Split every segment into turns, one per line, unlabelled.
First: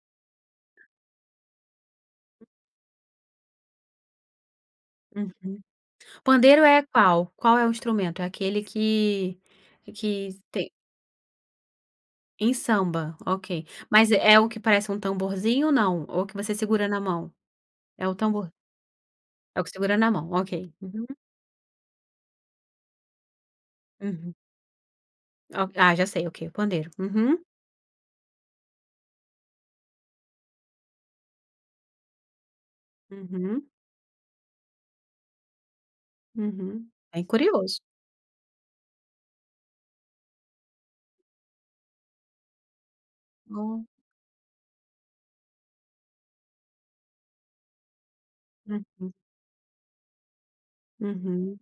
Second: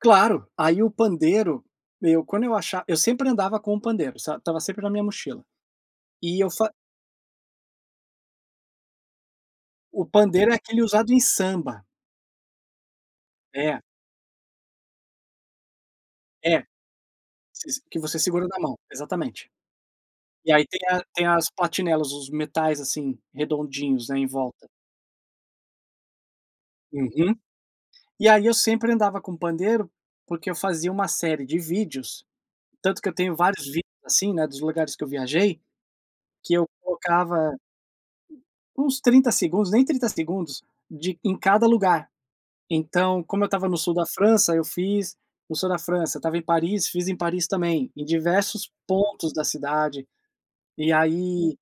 Claro, aí o pandeiro, meu, quando eu acha eu sempre andava com o pandeiro, sabe, estava sempre na minha mochila.
Uhum.
E eu
Pandeiro
fa
é qual, qual é o instrumento? É aquele que
O
que
pandeiro é
tem
aquele usado em samba.
Em samba, ok,
É.
mas é o que parece um tamborzinho ou não? Ou que você
É,
segura na mão? É o
você que segura
tambor
na mão Exatamente.
É o que segura na mão, ok
E aí tem a
Uhum.
tem as platinelas, os metais, assim, redondinhos aí em
Uhum.
volta.
Ah ó ah já sei, ok, o pandeiro
Uhum
Uhum.
E aí eu sempre andava com pandeiro, porque eu fazia uma série de vídeos, tanto que eu tenho vários
Uhum.
assim, né, dos lugares que eu viajei, que eu
Uhum. Bem
tocava
curioso.
uns 30 segundos, nem 30 segundos, de em cada lugar. Então, como eu estava no
Hum.
sul da França, eu fiz o sul da França, estava em Paris, fiz em Paris também, em diversos
Uhum.
pontos da cidade. E aí, eh,
Uhum.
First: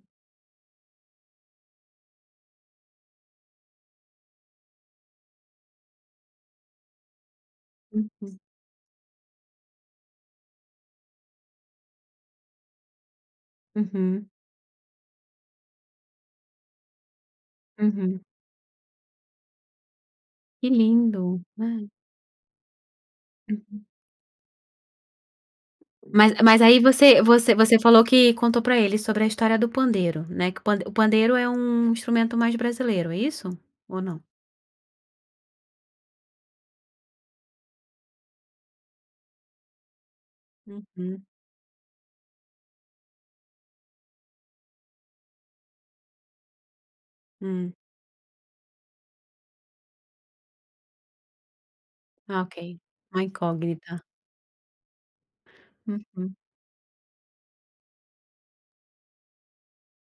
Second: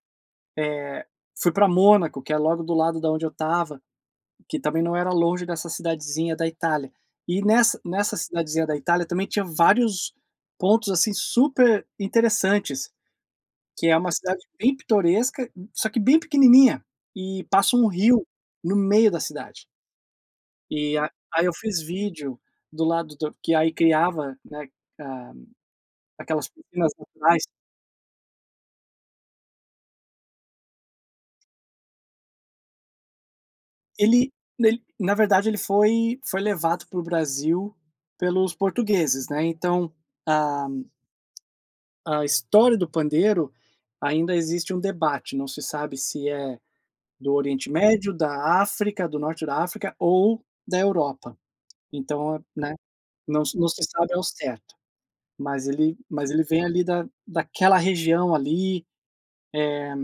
fui pra Mônaco, que é logo do lado da onde eu estava, que também não era longe dessa cidadezinha da Itália. E nessa nessa
Uhum.
cidadezinha da Itália, também tinha vários pontos, assim, super interessantes, que é uma
Uhum.
cidade bem pitoresca, m só que bem pequenininha, e passa um
Uhum.
rio no meio da cidade.
Que
E a
lindo.
aí eu fiz vídeo do lado do que aí
Uhum.
criava, né, a
Mas
aquelas
mas aí
pequenas
você
vocais.
você você falou que contou pra ele sobre a história do pandeiro, né, que o pand o pandeiro é um instrumento mais brasileiro, é isso, ou não?
Ele nele, na verdade ele foi foi levado para o Brasil pelos portugueses, né, então, a
Uhum.
a história do pandeiro, ainda existe um debate, não se sabe se é do Oriente
Hum.
Médio, da África, do Norte da África ou da Europa. Então, né,
Ok, uma
não s não se
incógnita.
sabe ao certo, mas ele mas
Uhum.
ele vem ali da daquela região ali, eh